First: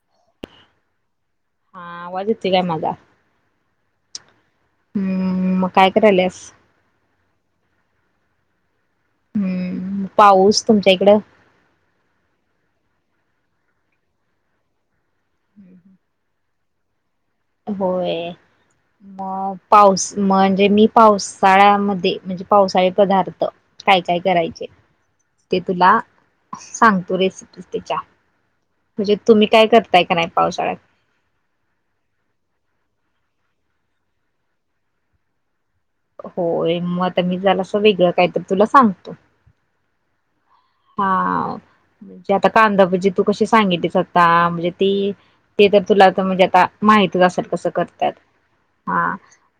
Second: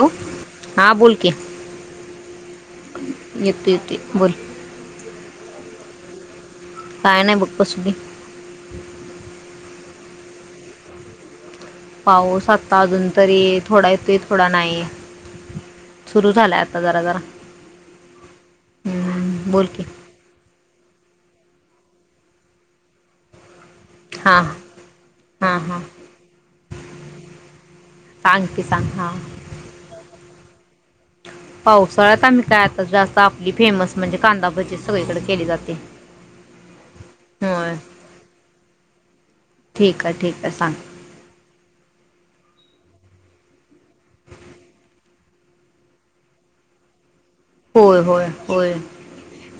Hello, हा, आवाज येतय काय माझा? येतय येतय बोल. हम्म, मग काय करायल्यास? काय नाय बग बसलोय. हम्म, पाऊस तुमच्या इकडं? पाऊस आता अजून तरी थोडा येतोय थोडा नाही. हम, सुरू झालाय आता जरा जरा. होय हम्म, मग बोल की पाऊस. म्हणजे मी पावसाळ्यामध्ये म्हणजे पावसाळी पदार्थ. काय काय हां करायचे हां ते हां तुला सांगतो रेसिपी त्याच्या. सांग कि सांग हा. म्हणजे तुम्ही काय करताय का नाही पावसाळ्यात? पावसाळ्यात आमी काय आता जास्त आपली फेमस, म्हणजे कांदा भजीच सगळीकडे केली जाते. होय, मग आता मी झाला होय जरासं वेगळं काय तर तुला सांगतो. ठीक आहे ठीक आहे सांग. हा, म्हणजे आता कांदाभजी तू कशी सांगितलीस आता म्हणजे ती. ते तर तुला म्हणजे आता माहितच असेल कसं होय करत्यात होय होय हा.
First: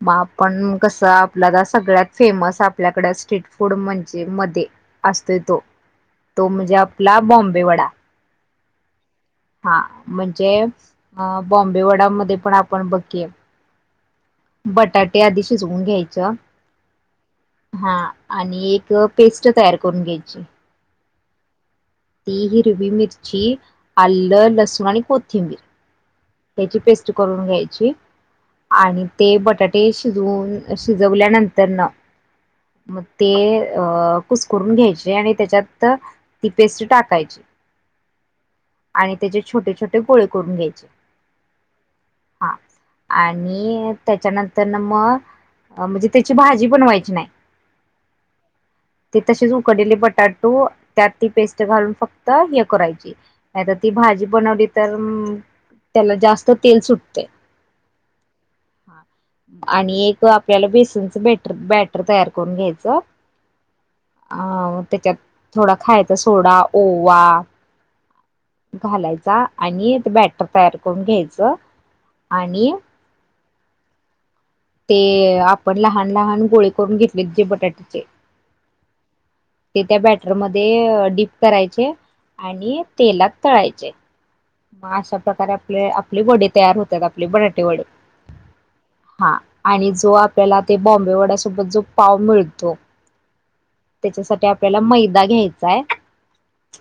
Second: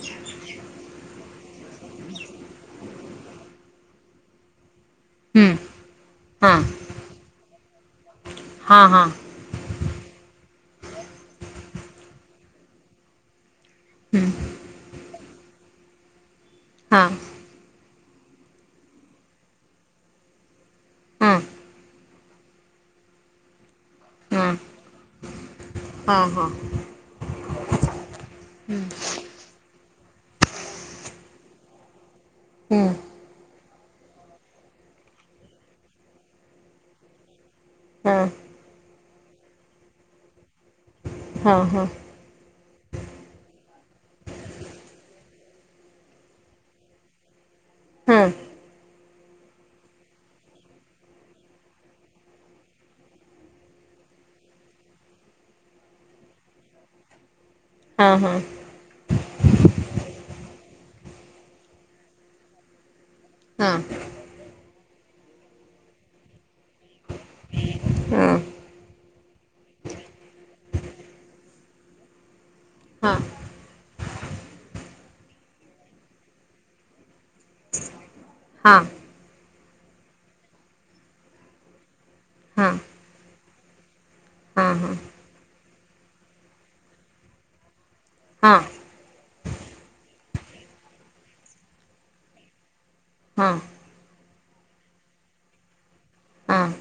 मग आपण कसं आपल्याला सगळ्यात फेमस आपल्याकडे स्ट्रीट फूड म्हणजे मध्ये. असतोय हम्म, तो तो हां म्हणजे आपला बॉम्बे वडा. हां हां हा, म्हणजे बॉम्बे वडामध्ये पण आपण बघ की, हम्म, बटाटे आधी शिजवून घ्यायचं. हा, हा, आणि एक पेस्ट तयार करून घ्यायची. हा. ती, हिरवी मिरची, आलं, हां लसूण आणि कोथिंबीर. हां हां ह्याची पेस्ट करून घ्यायची, हम्म, आणिऽ ते बटाटे शिजवून, शिजवल्यानंतर न, हम्म, मग ते. अ कुसकरून घ्यायचे, आणि त्याच्यात ती पेस्ट टाकायची. हा, आणि त्याचे छोटे छोटे गोळे करून घ्यायचे. हां हां, हा, आणि त्याच्यानंतर ना मग. म्हणजे त्याची भाजी बनवायची नाही. ह्मम, ते तसेच उकडलेले बटाटु, त्यात ती पेस्ट घालून फक्त, हे करायची. नाहीतर ती भाजी बनवली तर. त्याला जास्त तेल सुटतय. हा हा हा. आणि एक आपल्याला बेसनच बॅटर बॅटर तयार करून घ्यायचं. हां अ त्याच्यात थोडा खायचा सोडा ओवा. हां घालायचा आणि ते बॅटर तयार करून घ्यायचं आणि हा. ते आपण लहान लहान गोळे करून घेतले जे बटाट्याचे. हां. ते त्या बॅटरमध्ये डीप करायचे, हां आणि तेलात तळायचे. हां हां मग अशा प्रकारे आपले, आपली वडे तयार होतात आपले बटाटे वडे. हा हा आणि जो आपल्याला ते बॉम्बे वड्यासोबत जो पाव मिळतो. हा. त्याच्यासाठी आपल्याला मैदा घ्यायचाय. हां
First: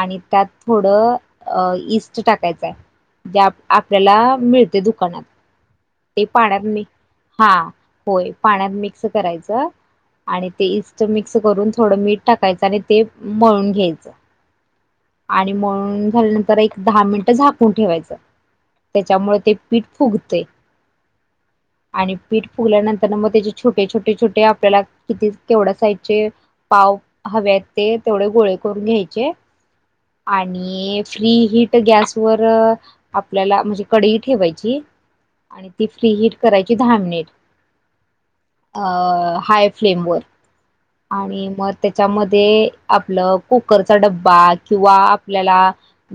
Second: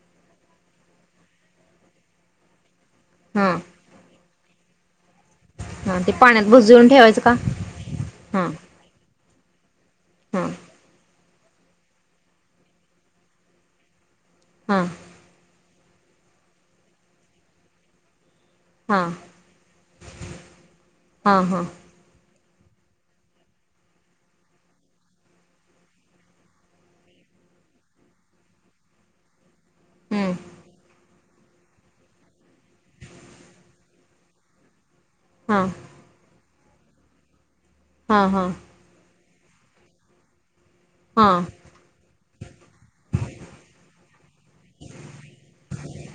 आणि त्यात थोडं अ इस्ट टाकायचा आहे जे हां आपल्याला मिळते दुकानात हां ते पाण्यात मी बुजवून ठेवायचं का हा होय हां पाहण्यात मी. करायचं आणि हां ते इस् मिक्स करून थोडं मीठ. टाकायच आणि ते मळून घ्यायचं. हा. आणि म्हून झाल्यानंतर एक दहा मिनिट झाकून ठेवायचं हां त्याच्यामुळे ते. पीठ फुगते. हा हा. आणि पीठ फुगल्यानंतर मग त्याचे छोटे छोटे छोटे आपल्याला किती केवढ्या साईजचे पाव हव्यात ते तेवढे गोळे करून घ्यायचे. हं आणि फ्री हिट गॅसवरर. आपल्याला म्हणजे कडई ठेवायची. हां आणि ती फ्री हट करायची दहा मिनिट. हा हा. अ, हाय फ्लेमवर. हां आणि मग त्याच्यामध्ये, आपलं कुकरचा डब्बा. किंवा आपल्याला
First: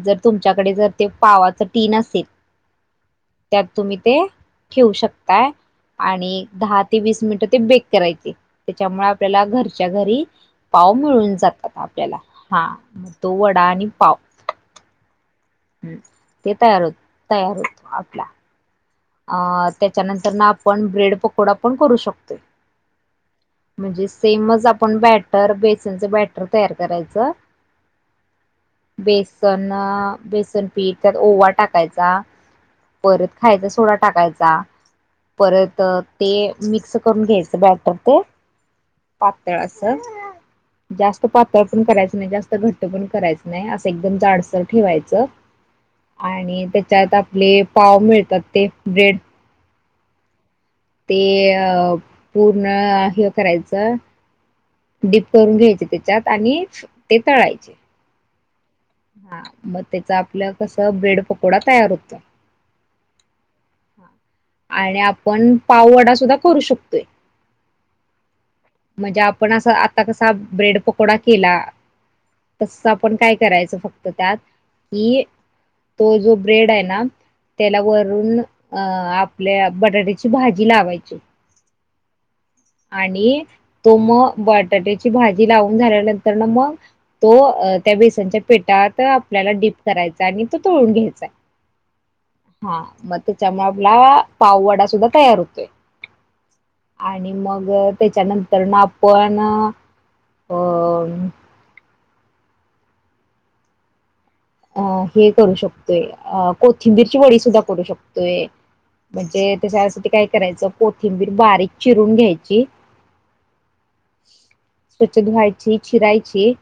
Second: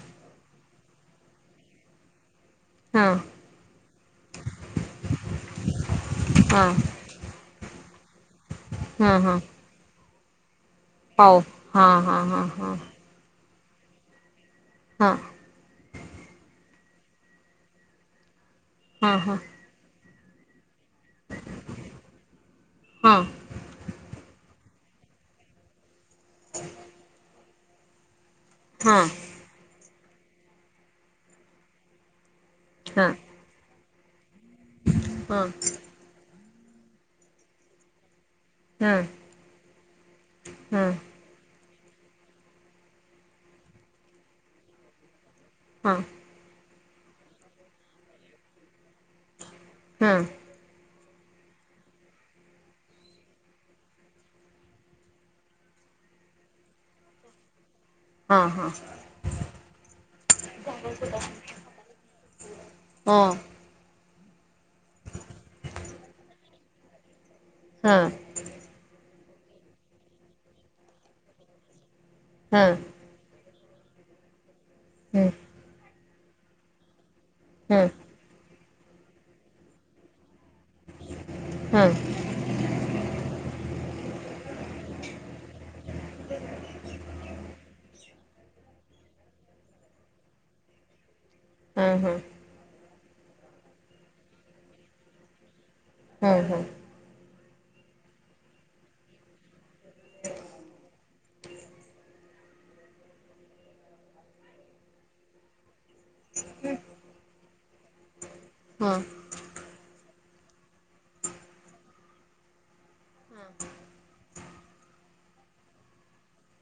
जर तुमच्याकडे जर, ते पावाच टीन असेल. हां. त्यात तुम्ही ते, ठेवू शकताय. आणि दहा ते वीस मिनिटं, ते बेक करायचे. त्याच्यामुळे हां हां आपल्याला घरच्या घरी पाव मिळून जातात हां आपल्याला. हां हां हा. तो वडा आणि पाव. हा. हम्. ते तयार होत, तयार होत, आपला. हां हां अ त्याच्यानंतर ना, आपण ब्रेड पकोडा पण करू शकतोय. हां हां म्हणजे सेमच आपण बॅटर, बेसनचं बॅटर तयार करायचं. हां हां बेसन अ बेसन पीठ, त्यात ओवा टाकायचा. परत खायचा सोडा टाकायचा. हां हां परत अ ते मिक्स करून घ्यायचं. बॅटर ते हां हां हां हां हां हां पातळ असं. हां जास्त पातळ पण करायच नाही. जास्त घट्ट पण करायचं नाही. असं एकदम जाडसर ठेवायचं. हा. आणि त्याच्यात आपले, पाव मिळतात ते. ब्रेड. हा. ते अ पूर्ण हे करायचं. डीप करून घ्यायचे, त्याच्यात. आणि ते तळायचे. हा, हा. हा मग त्याच आपलं कस, ब्रेड पकोडा तयार होत. हां आणि आपण, पाववडा सुद्धा करू शकतोय. हा. म्हणजे आपण असा, आता कसा ब्रेड पकोडा केला. तसा. पण काय करायचं फक्त त्यात. कि, तो जो ब्रेडाय ना त्याला वरून, अ आपल्या बटाट्याची भाजी लावायची. हा. आणि तो म बटाट्याची भाजी, लावून झाल्यानंतरन मग तो. त्या बेसनच्या पेटात, आपल्याला डीप करायचा. आणि तो तळून घ्यायचाय. हा, हा. हा मग त्याच्यामुळे आपला, पाव वडा सुद्धा तयार होतोय. ह, ह. आणि मग त्याच्यानंतरन आपण, अ अ हे करू शकतोय. अ कोथिंबीरची वडी सुद्धा शकतोय. हा. म्हणजे त्याच्यासाठी काय करायचं? कोथिंबीर बारीक चिरून घ्यायची. हा, हा. स्वच्छ धुवायची, चिरायची.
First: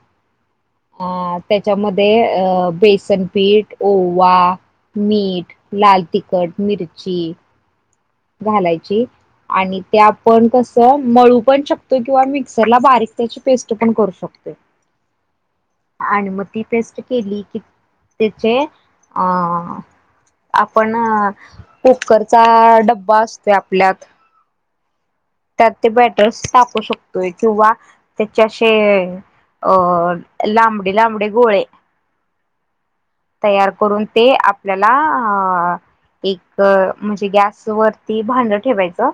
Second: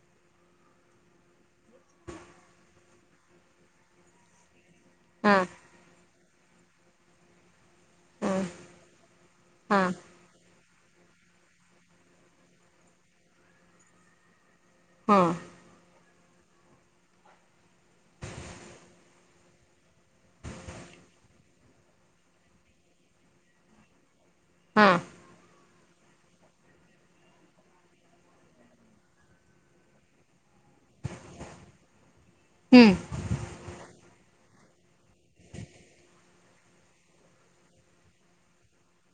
आ त्याच्यामध्ये अ बेसन पीठ, ओवा, मीठ, लाल तिखट, मिरची घालायची. आणि हां त्या पण कसं, मळू पण शकतोय. किंवा मिक्सरला, बारीक त्याची पेस्ट पण करू शकतोय. हा. आणि मग ती पेस्ट केली की त्याचे अ आपण कुकरचा डब्बा असतोय आपल्यात. हम्मं. त्यात ते बॅटर्स तापू शकतोय किंवा त्याचे असे अ लांबडे लांबडे गोळे हम्म. तयार करून ते आपल्याला अ एक म्हणजे गॅस वरती भांड ठेवायचं.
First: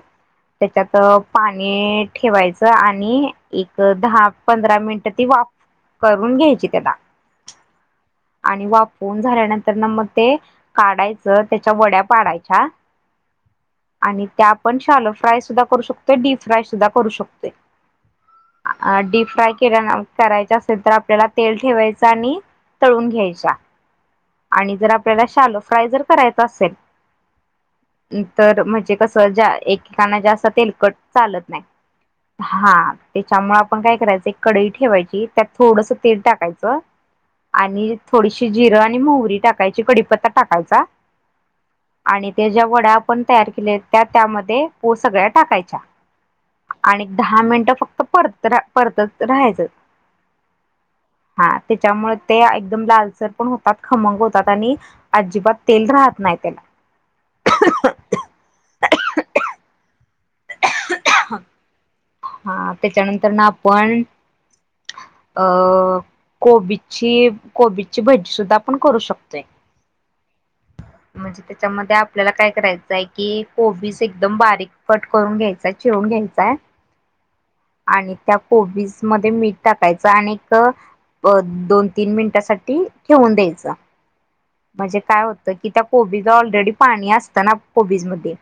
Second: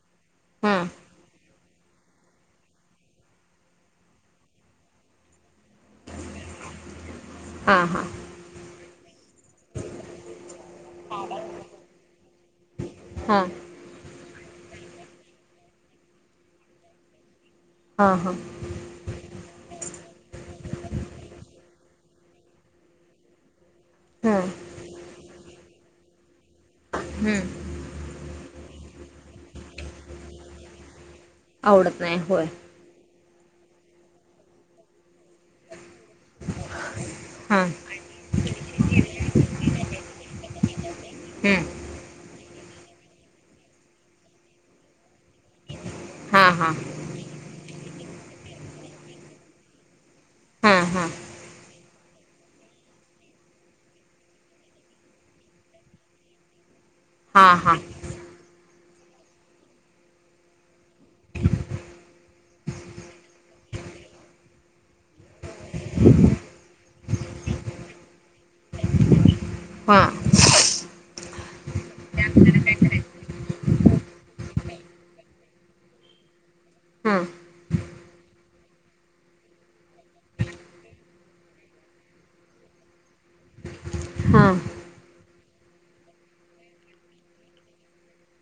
हां त्यात पाणी ठेवायचं आणि एक दहा पंधरा मिनिट ती वाफ करून घ्यायची त्याला. हां-हां. आणि वाफवून झाल्यानंतर ना मग ते काढायचं त्याच्या वड्या पाडायच्या हा आणि त्या आपण शालू फ्राय सुद्धा करू शकतोय डीप फ्राय सुद्धा करू शकतोय. हा-हा. अ डीप फ्राय केल्या करायच्या असेल तर आपल्याला तेल ठेवायचं आणि तळून घ्यायच्या हां आणि जर आपल्याला शालो फ्राय जर करायचा असेल. हम्म. तर म्हणजे कस ज्या एकेकाना ज असत तेलकट चालत नही आवडत नाही होय हा. त्याच्यामुळे आपण काय करायचं एक कडई ठेवायची त्यात थोडस तेल टाकायचं हां आणि थोडीशी जिरं आणि मोहरी टाकायची कडीपत्ता टाकायचा हम्म. आणि ते ज्या वड्या आपण तयार केल्या त्या त्यामध्ये पो सगळ्या टाकायच्या. हां हां आणि ऐक दहा मिनिटं फक्त परत परतच राहायचं. हम्म-हम्म. हा त्याच्यामुळे ते एकदम लालसर पण होतात खमंग होतात आणि अजिबात तेल राहत नाही त्याला. हा-हा. हा त्याच्यानंतर ना आपण अ कोबीची-कोबीची भजी सुद्धा आपण करू शकतोय. हम्म. म्हणजे ते त्याच्यामध्ये आपल्याला काय करायचंय की कोबीस एकदम बारीक कट करून घ्यायचाय चिरून घ्यायचाय. हम्म. आणि त्या कोबीज मध्ये मीठ टाकायचं आणि क अ दोन तीन मिनिटासाठी ठेवून द्यायचं हां हां हां म्हणजे काय होत. त कि त्या कोबी ऑलरेडी पाणी असतं ना कोबीज मध्ये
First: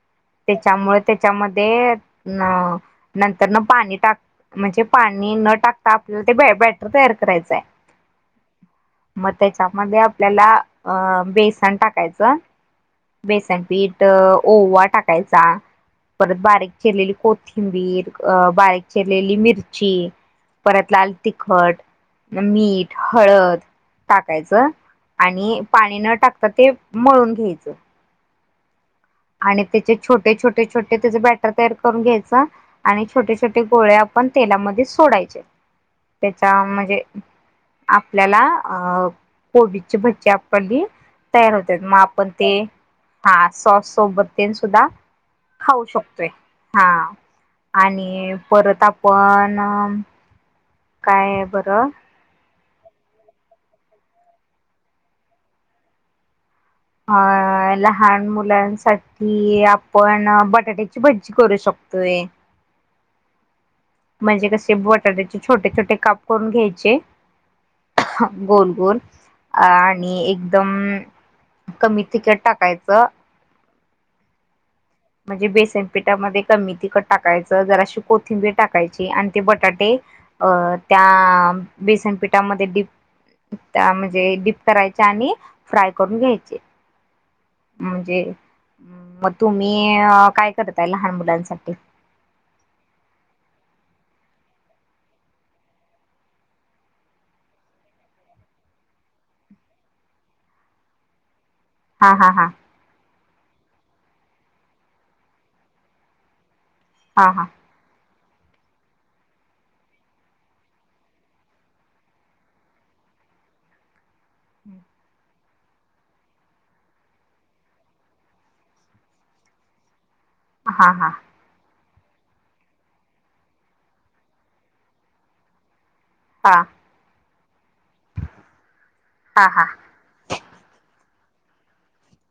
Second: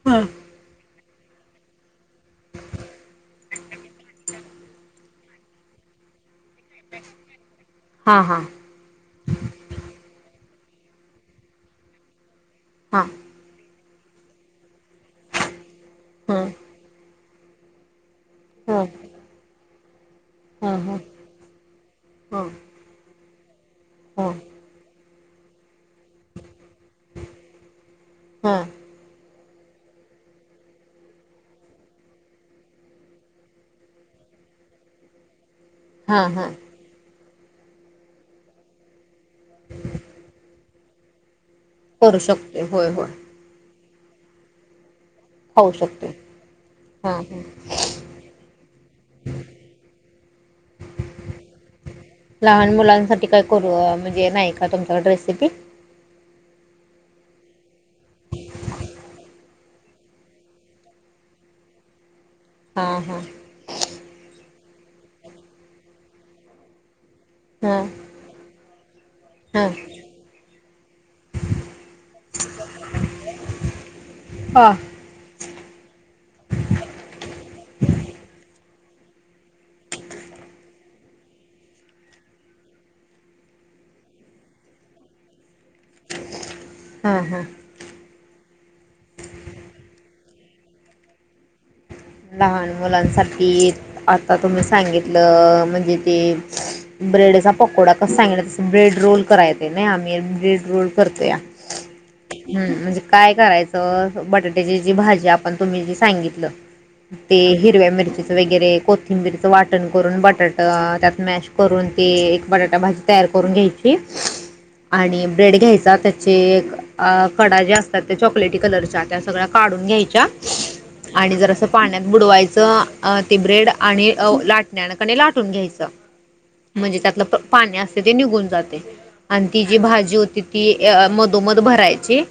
हां त्याच्यामुळे त्याच्यामध्ये अ नंतर न पाणी टाक म्हणजे पाणी न टाकता आपल्याला ते ब बॅटर तयार करायचंय. हा-हा. मग त्याच्यामध्ये आपल्याला अ बेसन टाकायचं. हां. बेसनपीठ ओवा टाकायचा परत बारीक चिरलेली कोथिंबीर अ बारीक चिरलेली मिरची परत लाल तिखट मीठ, हळद टाकायचं आणि पाणी न टाकता ते मळून घ्यायचं. हा. आणि त्याचे छोटे छोटे छोटे त्याचे बॅटर तयार करून घ्यायचा आणि छोटे छोटे गोळे आपण तेलामध्ये सोडायचे. हां हां हां त्याचा म्हणजे आपल्याला अ कोबीची भज्जी आपली तयार होत्यात मग करू आपण ते शकते होय होय हा सॉस सोबत तेन सुद्धा खाऊ शकतोय हा हां हां आणि परत आपण काय बरं लहान मुलांसाठी काय करू म्हणजे नाही का तुमच्याकडे रेसिपी? हा. लहान मुलांसाठी आपण बटाट्याची भजी करू शकतोय. हा हा. म्हणजे कसे बटाट्याचे छोटे छोटे काप करून घ्यायचे, हां गोल गोल हां आणि एकदम कमी तिकट टाकायचं. ह. म्हणजे बेसनपीठामध्ये कमी तिखट टाकायचं, जराशी कोथिंबीर टाकायची आणि ते बटाटे अ त्या बेसनपिठामध्ये डीप त्यामध्ये डीप करायचे आणि फ्राय करून घ्यायचे. ह् हा म्हणजे मग तुम्ही काय करताय लहान मुलांसाठी? लहान मुलांसाठी आता तुम्ही सांगितलं म्हणजे ते ब्रेडचा पकोडा कसा सांगीतला तस ब्रेड रोल करायच नाही आम्ही ब्रेड रोल करतोया. हा हा हा हम् म्हणजे काय करायचं बटाट्याची जी भाजी आपण तुम्ही जी सांगितलं हा ते हिर हिरव्या मिरचीच वगैरे कोथिंबीरचं वाटण करून बटाट त्यात मॅश करून ते एक बटाटा भाजी तयार करून घ्यायची आणि ब्रेड घ्यायचा त्याचे एक अ कडा ज्या असतात त्या चॉकलेटी कलरच्या त्या सगळ्या काढून घ्यायच्या. हा हा. आणि जरासं पाण्यात बुडवायचं अ ते ब्रेड आणि लाटण्याकडे लाटून घ्यायचं. हां म्हणजे त्यातलं पाणी असतंय ते निघून जातंय हा आणि ती हा जी भाजी होती ती मधोमध भरायची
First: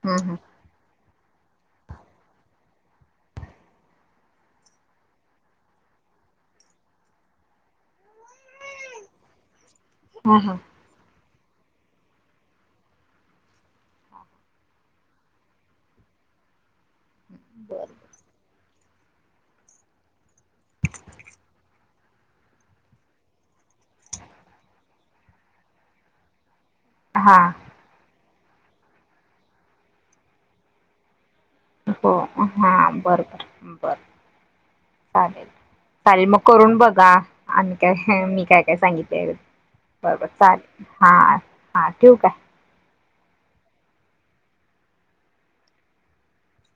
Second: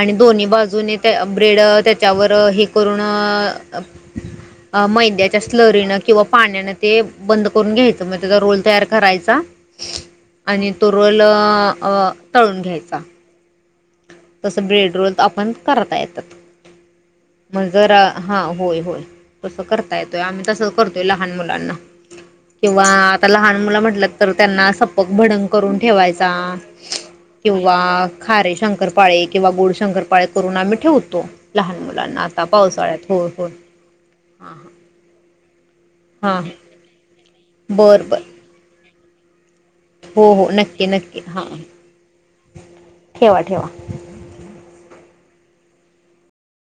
आणि हम्म दोन्ही बाजूने त्या ब्रेड त्याच्यावर हे करून मैद्याच्या स्लरीनं किंवा पाण्यानं ते बंद करून घ्यायचं मग त्याचा रोल तयार करायचा. हम्म हम्म आणि तो रोल तळून घ्यायचा. तसं ब्रेड रोल आपण करता येतात. मग गरा हा होय होय. तसं करता येतोय आम्ही तसंच करतोय लहान मुलांना, किंवा आता लहान मुलं म्हटल तर त्यांना सपक भडंग करून ठेवायचा. हम्म हा किंवा खारे शंकरपाळे किंवा गोड शंकरपाळे करून आम्ही ठेवतो. लहान मुलांना आता पावसाळ्यात होळ होळ बर.. चालेल, चालेल मग हा करून बघा. आणि बर बर काय मी काय-काय सांगितल्यालं. हो, हो. नक्की, नक्की हा हां ठेवू काय ठेवा, ठेवा.